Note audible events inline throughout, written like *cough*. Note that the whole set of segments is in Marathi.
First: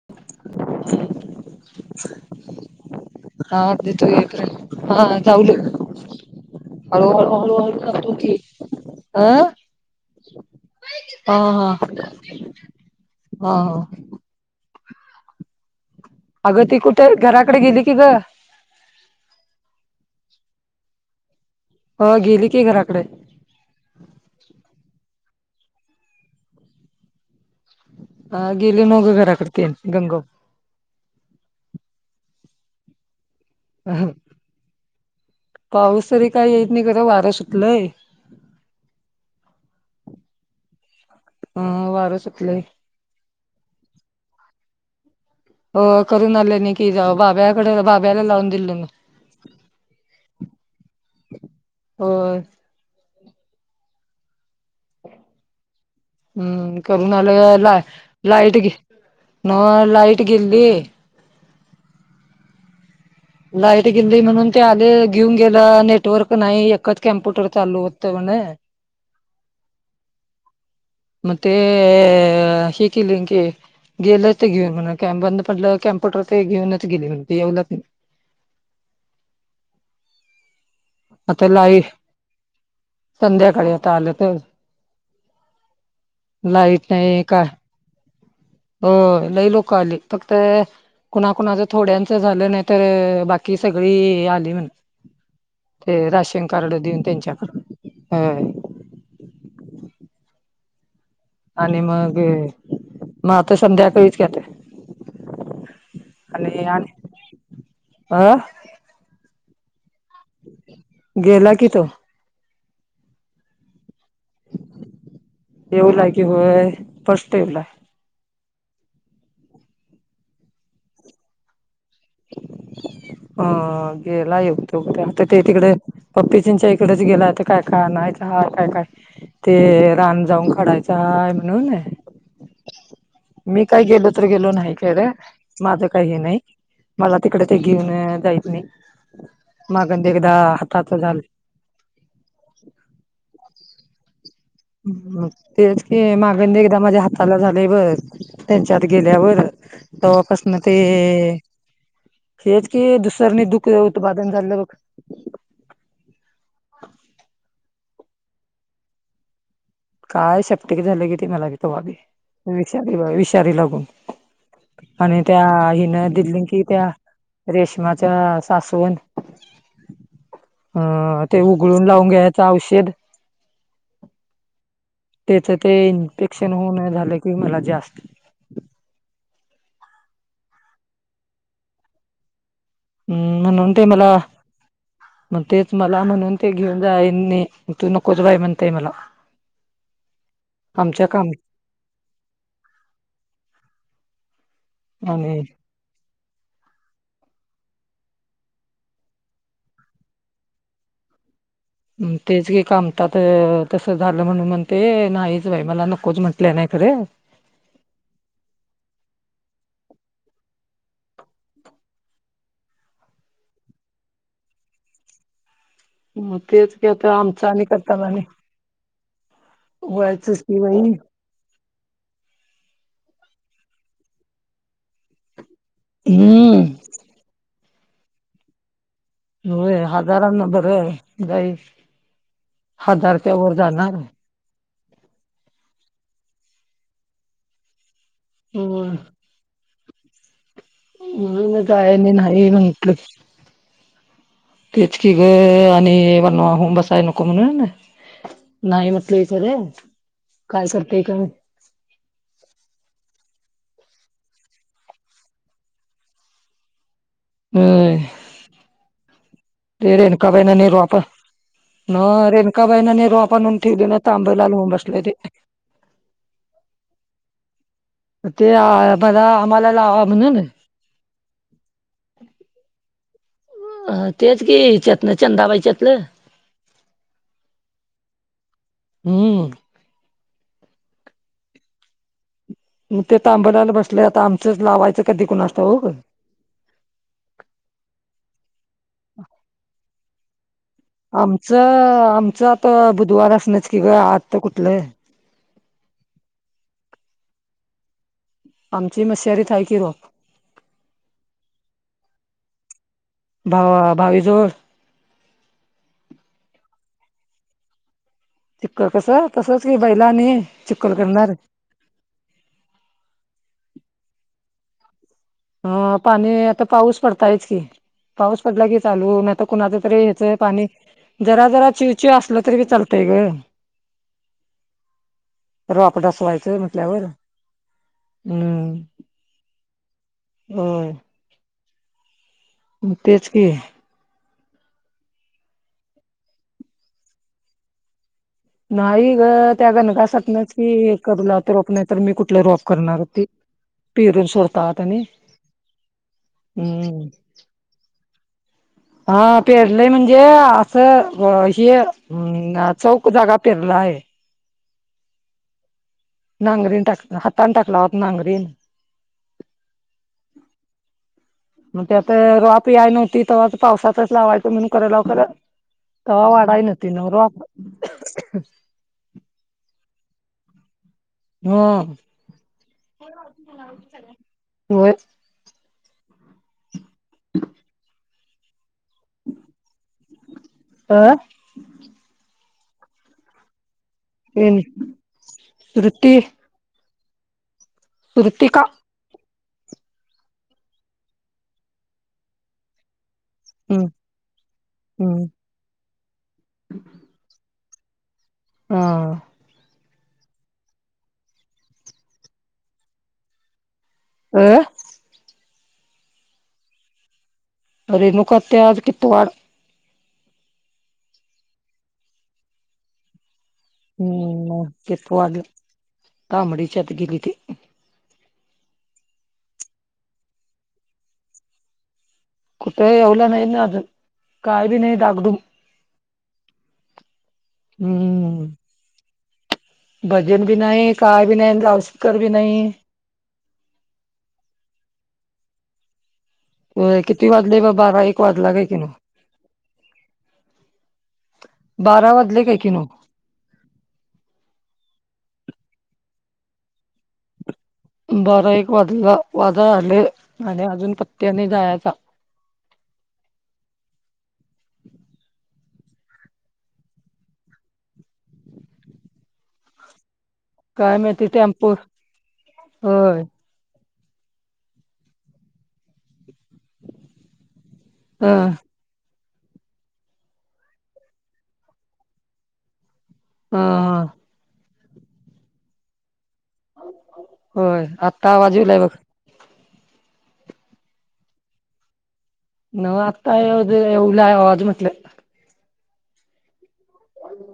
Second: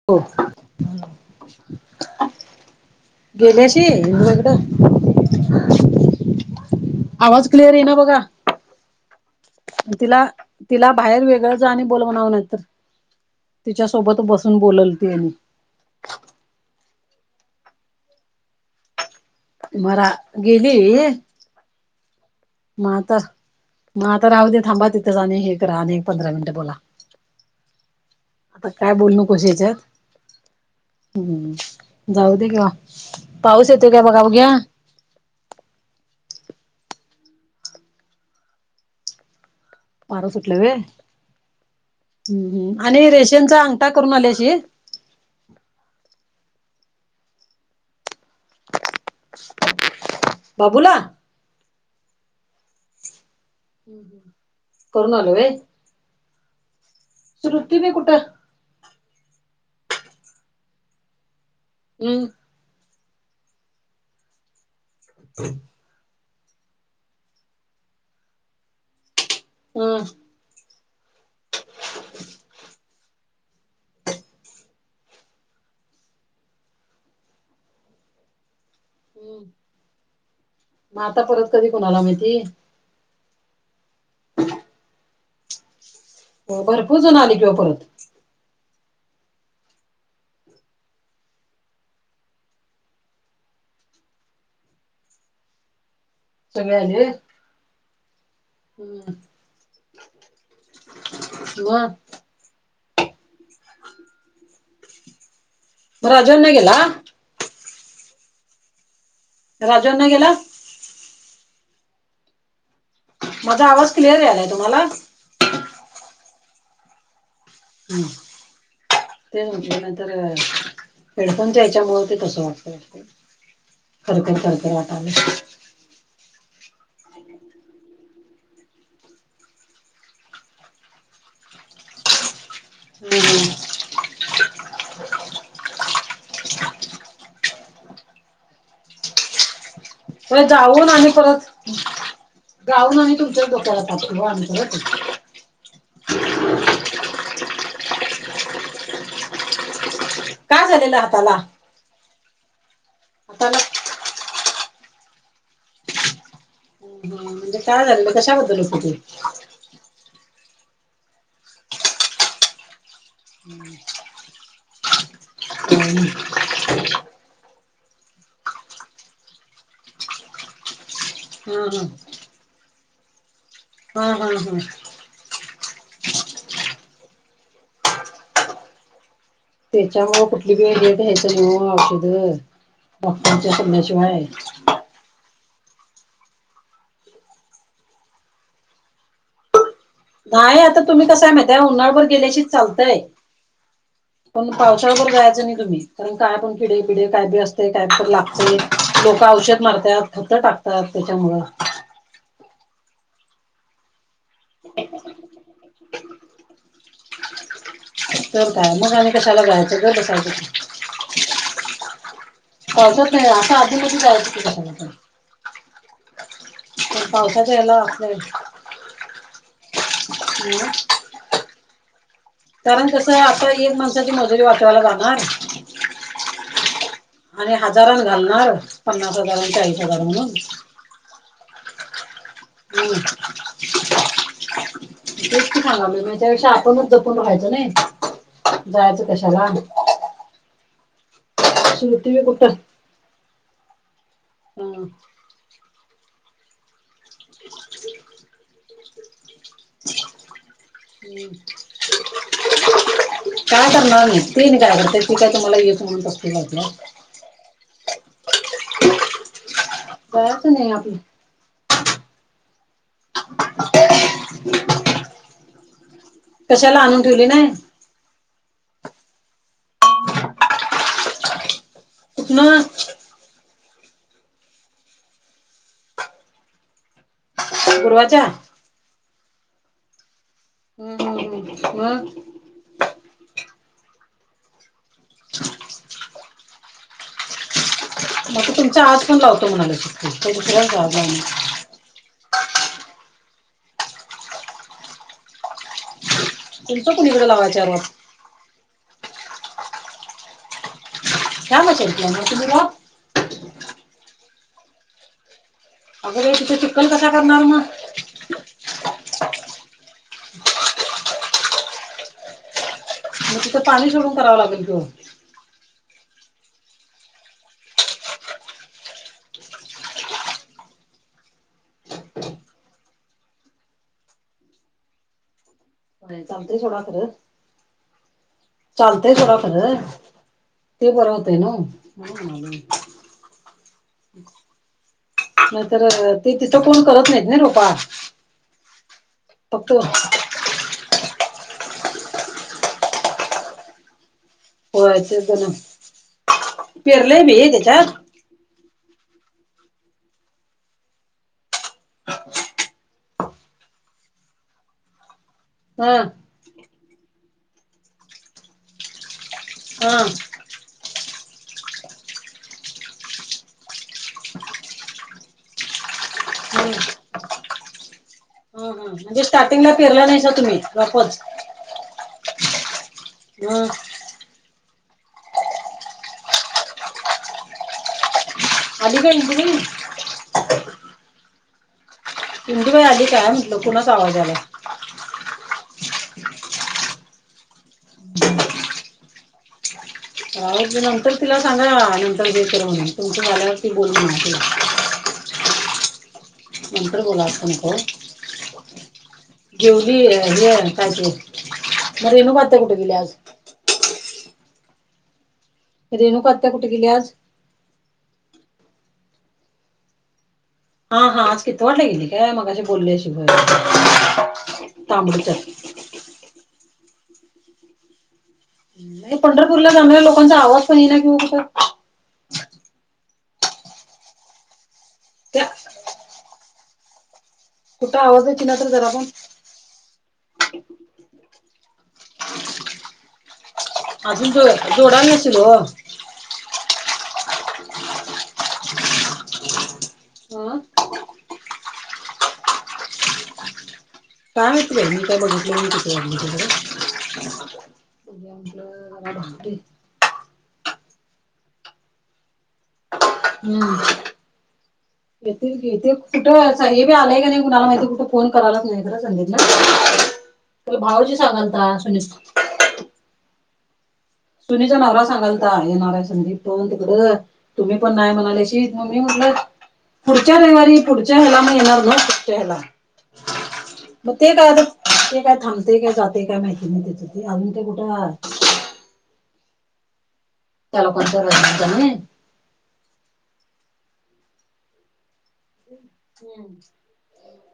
*inaudible* हो हा गेल्याशी ते तो हिंदूकडं हा चावल? हळूळ आवाज हळूळू क्लिअर ये ना जातो बघा की! तिला तिला बाहेर हा वेगळं जा हा आणि बोल म्हणावं नाही तर हा हा तिच्या सोबत बसून बोलल ती. अगं ती कुठे घराकडे गेली की ग! मरा, गेली? हो गेली की. म घराकडे आता मग आता राहू दे थांबा तिथं जा आणि हे करा आणि पंधरा मिनिट बोला. अ आता गेली काय न्हव का बोलू नकोस घराकड याच्यात गंगु? हम्म जा दे कि ओ पाऊस येतोय का बघा बघूया. पाऊस तरी काही येत नाही करां वारं सुटलंय. पार सुटलय अ वारं सुटलंय होय आणि रेशनचा अंगठा करून आल्याशी हो करून आलं न की जा बाब्याकडे बाब्याला लावून दिलेल मी. बाबूला? होय! करून आलो होय. हम्म करून आलं ला बी कुठं लाईट न्हव लाईट गेलेली. हम्म! लाईट गेली म्हणून ते आले घेऊन गेला नेटवर्क नाही एकच कॅम्प्युटर चालू होतं म्हण. हम्म! म ते हे केली की. गेलं होते घेऊन म्हण बंद पटलं कॅम्प्युटर ते घेऊनच गेले ते येवले मग आता परत कधी कोणाला माहिती? संध्याकाळी आता आलं तर. लाईट भरपूर जण नाही. आली का किंवा परत हो लई लोक आली फक्त कुणाकुणाच थोड्यांच झालं नाही तर बाकी सगळी आली म्हण. ते राशन सगळे कार्ड देऊन आले त्यांच्याकडून व्हय. हम्म. आणि मग मग आता संध्याकाळीच आत राजूअण्णा आणि गेला अ? राजू अण्णा गेला? गेला की तो. माझा आवाज क्लियर यायलाय तुम्हाला? येऊ लागे होय की फर्स्ट येऊ ला हम्म. ते म्हण तर हेडफोनच्या हेच्यामुळे ह. खरखर गेलाय खरखर *unintelligible* वाटायलय ते तिकडे पप्पी तेंच्या इकडेच गेलाय आता काय काय आणायचं हाय, काय काय ते रान जाऊन काढायचं आहे म्हणून मी काही गेलो तर गेलो नाही खर माझं काय हे नाही. मला तिकडे ते घेऊन जाइत नही. होय. जाऊन आणि परत जाऊन आणि तुमच्या डोक्याला ताप की ओ आणि परत हम्म. तेच की मागंदी एकदा माझ्या हाताला झालय बग त्यांच्यात गेल्यावर तवापासन काय ते झालेलं हाताला हेच की दुसरनी हाताला दुःख उत्पादन झालेल बघ म्हणजे काय झालेल कशाबद्दल होतं ते? काय शेपटीक झाल किती मला बी तवा बी विषारी बा विषारी लागून आणि त्या ते हिन दिली की त्या रेशमाच्या सासवण अ ते हा उगळून लावून घ्यायच औषध हा हा हं. त्याच ते इन्फेक्शन होऊन झालं की मला जास त्याच्यामुळ कुठली बी घ्यायचं नही ओ औषध? मोठ्यांच्या म्हणून ते मला सल्ल्याशिवाय. मग तेच मला म्हणून ते घेऊन जाई नाही तू नकोच बाय म्हणतय मला. नाही आता तुम्ही आमच्या कसं काम आहे माहित आहे उन्हाळबर गेल्याशी चालतंय. पण पावसाळ्याबर आणि जायचं नाही तुम्ही. कारण काय पण किडे पिडे काय बी असतय काय तर लागतय. लोक औषध मारतात फक्त टाक तर त्याच्यामुळ. हम्म. तेच ग कमतात तसं झालं म्हणून म्हणतय नाहीच बाई मला नकोच म्हण ल्या नही खरं. तर काय मग आणि कशाला जायचं गप्प बसायच की? पावसात नाही. असं आधी मधी जायच की कशाला तर? मग तेच की आत्ता आमचं आम्ही याला करताना आपलं आणि व्हायचंच की बई. कारण कसं हे आता एक माणसाची मजुरी वाटायला जाणार हम्म. आणि हजारान घालणार. पन्नास हजा होय. हजारांना बरं जाई हम्म हजार त्यावर जाणार. तेच सांगालोय म त्याच्यापेक्षा आपणच जपून राहायच नाही. होय जायचं कशाला? म्हणून काय श्रुती बी कुठं नाही म्हंटल हं. तेच की हे आणि वनवा होऊन बसायला नको म्हणून. नाही म्हटलं इकडे काय करतेय का काय कर ना निघतेय काय करते ती काय तुम्हाला य म्हणत असलं. होय, रेेन का ब जायचं ना नाही नर वाप. आपलं न रेनकाबाईना ने रो आपणून ठेवले ना तांबईला लवून बसले ते, कशाला आणून ठेवली नाही. ते मला आम्हाला लावा म्हणून. कुठं. अ तेच हिच्यातन चंदाबाईच्यातलं. उूर्वाच्या. हम्म! मग. ते तांबल्याला बसले आता आमचंच लावायचं कधी कुणाचं ठाऊक. मग त तुमचा आज पण लावतो म्हणा शिकत तस. आमचं आमचं आता बुधवार असणच की ग आज तर कुठलं. तुमचं कुणीकडे लावा चार आची मश्शरी थाय की रोप. कामचल म ना तुमहीला भावा भावी जोवड. अग रे तिथं चुक्कल कसा करणार मग, चिक्कल कस तसच कि बैला आणि चिककल करणार. मग तिथं पाणी सोडून करावं लागल की ओ ह पाणी आता पाऊस पडतायच की, पाऊस पडला की चालू नाही आता कुणाचं तरी येतोय पाणी. जरा जरा चिव चिव असलं तरी बी लतंय ग! *inaudible* परपड चालतंय असवायचं सोडा म्हटल्यावर हम्म! होतंय सोडा खर ते होय बरं होत नव्ह. तेच की, नाहीतर ते तिथं कोण करत नाहीत ना रोपा. नाही ग त्या फक्त गण घासात नाच. की कला आता रॉप नाही तर मी कुठला रॉप करणारती पिर होय सोडतातनी तेच हम्म! पेरले त्याचात. हा पेरलंय म्हणजे असं हे, हम् चौक जागा पेरला आहे. हा! नांगरीन टाक हातान टाकला होता नांगरीन, हा! मग त्या आत रपयाय नव्हती तेव्हा पावसाचाच लावायचं म्हणून करां लाव खरं. त वाडाय हा न नव रोप. हा म्हणजे स्टार्टिंगला पिरला नाहीस तुम्ही रोपच हा ह होय. *unintelligible* अ नंदू बाई आली काय आज. मग कोणाचाआवाज, येन वृती. ऋतिका. रा नंतर तिला सांगा नंतर जे कर म्हणे तुमच्याल्यावर ती बोल म्हणा तिला. हम्. मंतर बोला को हा घेऊली हे कायच म रेणू बात्या कुठे गेली आज *inaudible* रेणूक आत्या कुठे गेली आज- अेनुकते आज कित वाढ हा हा आज किती वाटली गेली काय मगशी बोलले तांबडीच्या ताबडीच्यात गिलीथ नाही पंढरपूरला जाणाऱ्या लोकांचा आवाज पण आहे ना किंवा कुसं कुठेही येवला नाही ना अजून काय बी नाही डाकडूम त्या कुठं आवाज आहे की ना तर जरा आपण. भजन बी नाही काय बी नाही जाव शकर बी नाही. अजून जो जोडा नशल हो. किती वाजले ब बारा एक वाजला का कि ना हह. बारा वाजले काही की नक कायेत त्या बघेट क बरा एक वाजला वाजळ आले आणि अजून पत्याने जायचा. हम्म. येथे येथे कुठं हे बी आलंय का नाही कुणाला माहितीे कुठं फोन करायलाच नाही खरा संंदेशला. तुला भाऊजी सांगालता सुनीस हो. सुनीचा नवरा सांगालता येणारा संदीप पवंत तकडं तुम्ही पण नाही ह म्हणाल्याशी मममी म्हटलं पुढच्या रविवारी पुढच्या ह्याला म येणार ना कठच्या ह्याला. हा ह. मग ते काय आता ते काय थांबते काय जाते काय माहिती नाही त्याच ते अजून का कुठं. आवाजी लाय ब त्यालाोणंतहि ना न आत्ता येवल आवाज म्हटलं. हम्म. आणि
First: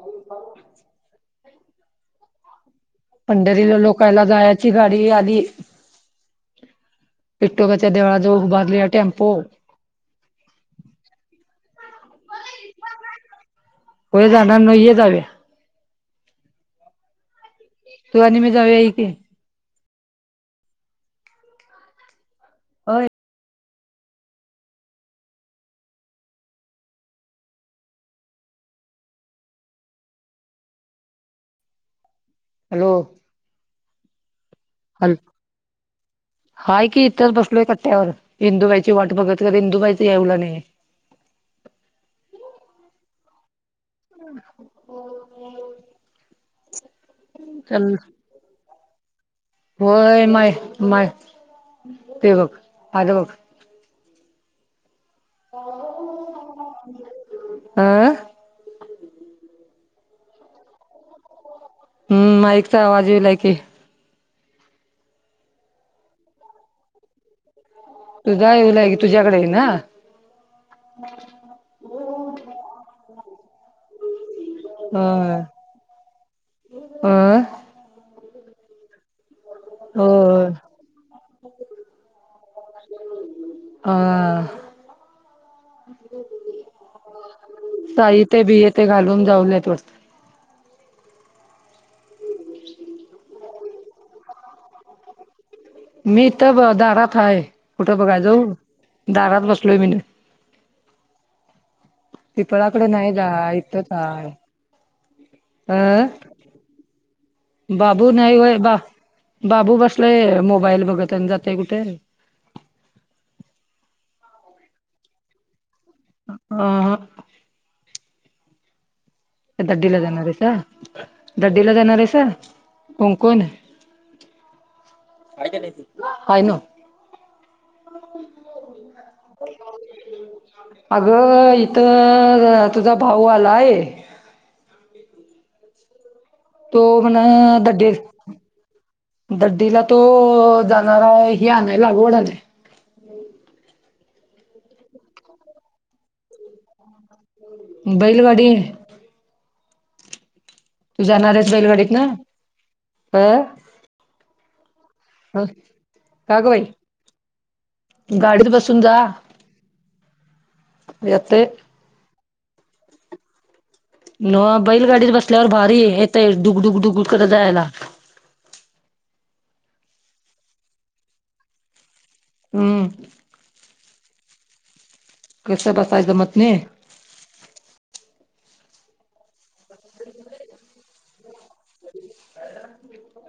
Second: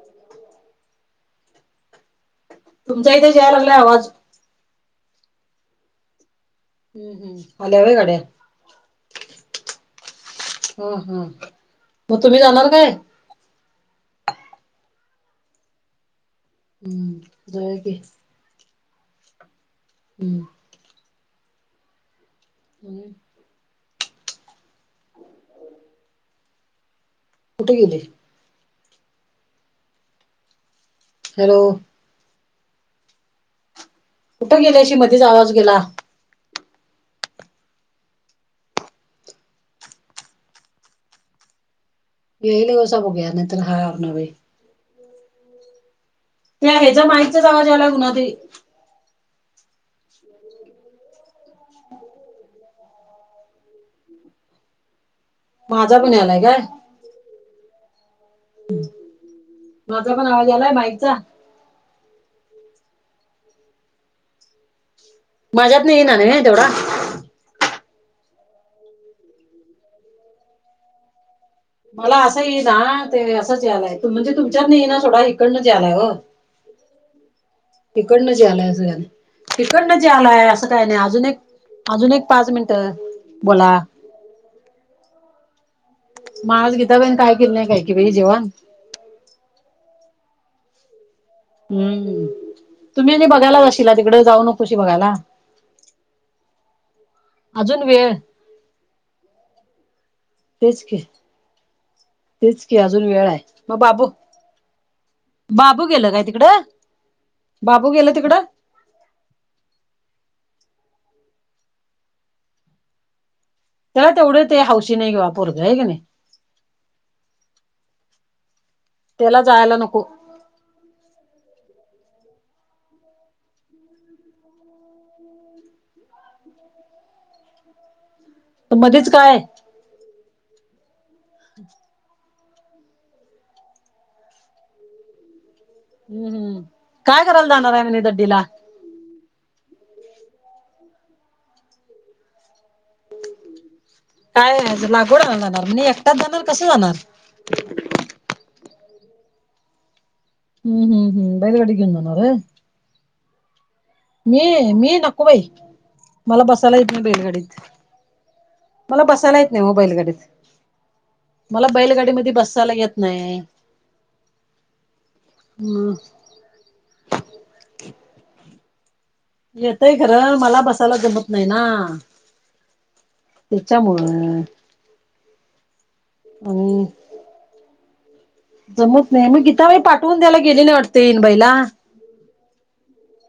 तुमच्या इथे यायला लागलाय पंढरीला आवाज लोकायला जायची गाडी आधी. आल्या पिट्टोकाच्या व्हय गाड्या देळाजवळ उभारली या टेम्पो ह ह मग तुम्ही जाणार काय. होय जाणार नये जावे. हम्म. तू आ मी जाऊ याई की हम्म. होय हम्. हो. कुठे गेले. हॅलो! हॅलो! कुठं गेल्याशी हॅलो मधीच आवाज गेला. हाय की इथंच बसलोय कट्ट्यावर हिंदूबाईची वाट बघत का इिंदूबाईच यावला नाही. येई लग सो घ्या नाही तर हार न भ हो. त्या ह्याच्या माहितच जाग जेला कुणा्हा होय मय माय ते बक आ बघ. माझा पण आलाय काय. आं माझा पण आवाज आलाय बाईकचा, हम्म, माइकचा आवाज येव लायकी, माज्यातन येईना नव्हे, तेवढा तू जा येईलाय की तुझ्याकडे येईना. मला असं येईना ते असंच यालाय. म्हणजे तुमच्यात नाही ना थोडा अ इकडनच आलाय हो. अ तिकडनंच यायलाय. तिकडनच हो यायलाय. असं काय नाही अजून एक अजून एक पाच मिनट बोला ह *inaudible* मगं आज गीताबाईन काय केलंय काय की बाई साई ते जेवण? बिये ते घालून जाऊलेत वाटत. हम्म, तुम्ही आणि बघायला. जाशील तिकड जाऊ नकोशी बघायला. मी इथं दारात हा, अजून कुठं वेळ बघाय जाऊ दारात बसलोय मी नव्ह तेच की तेच की पिपळाकडे अजून नाही जा वेळ आहे मग इथंच बाबू आहे. बाबू गेलं काय तिकडं अं बाबू गेलं नाही तिकडं होय बा बाबू बसलाय मोबाईल बघत आणि जातय कुठे. त्याला तेवढं ते हौशी नाही घेवा पोरग आहे का नाही. ह ह त्याला जायला दड्डीला नको जाणार आहेस. दड्डीला जाणार आहेस कोण कोण हाय नव्ह. तर मध्येच काय, अगं इथ तुझा भाऊ आलाय. हम्म हम्म तो म्हण काय करायला जाणार आहे दड्डी म्हणे दड्डीला दड्डी तो जाणारा आहे. हि आणाय लागवड आणाय. काय लागवड आणायला जाणार म्हणजे एकटाच जाणार कस जाणार? बैलगाडी हम्म तू हम्म जाणार हम्म आहेस बैलगाडी घेऊन बैलगाडीतन जाणार होय हा मी मी नक हा मला बसायला येत नाही. बैलगाडीत गाडीत बसून मला बसायला येत नाही हो बैलगाडीत. येतेय. मला बैलगाडीमध्ये बसायला येत नाही. नव्ह. बैलगाडीत बसल्यावर भारी हम्म येतय डुकडुक डुगुड करत जायला. येतय खरं मला बसायला जमत नाही ना. हम्म तुमच्यामुळ कस बसाय जमत नाही. आणि जमत नाही मग गीताबाई पाठवून द्यायला गेलेल्या वाटत इनबाईला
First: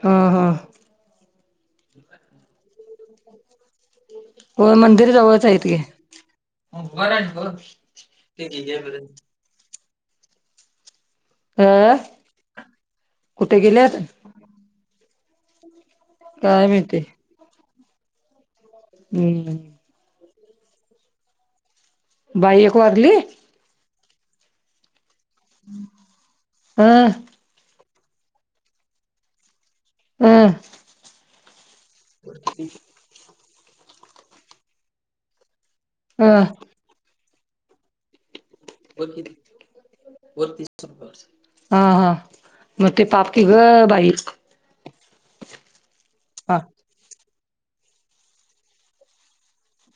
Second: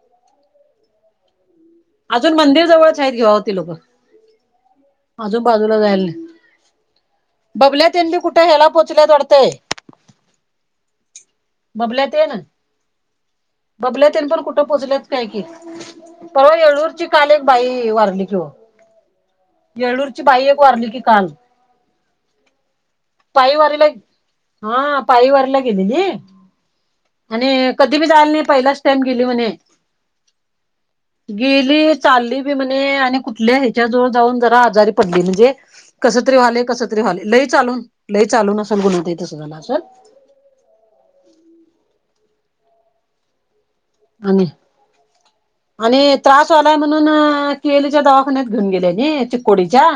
हम हम अजून मंदिर जवळच आहेत घेवा ती लोकं होय मंदिर जवळच आहेत की. जायला नाही बबल्या तेन बी कुठे ह्याला पोचल्यात वाटतंय अ बबल्या तेन कुठे गेल्यात बबल्या तेन पण कुठं पोचल्यात काय कि परवा काय माहिती येळूरची काल एक बाई वारली किं वो हम्म येळूर ची बाई एक वारली की काल बाई एक वारली. पायवारीला हा पायवारीला गेली न अ आणि कधी बी जाल नाही पहिलाच टाईम गेली म्हणे हं गेली चालली बी म्हणे आणि कुठल्या ह्याच्या जवळ जाऊन आज प म्हण अ करी क चालून ल चालून असेल गुन्हा ते तसं झालं असेल हा, हा म ती पाप. ती घं बाई. आणि आणि त्रास हा व्हालाय म्हणून अ के ई ली च्या दवाखान्यात घेऊन गेल्यानी चिकोडीच्या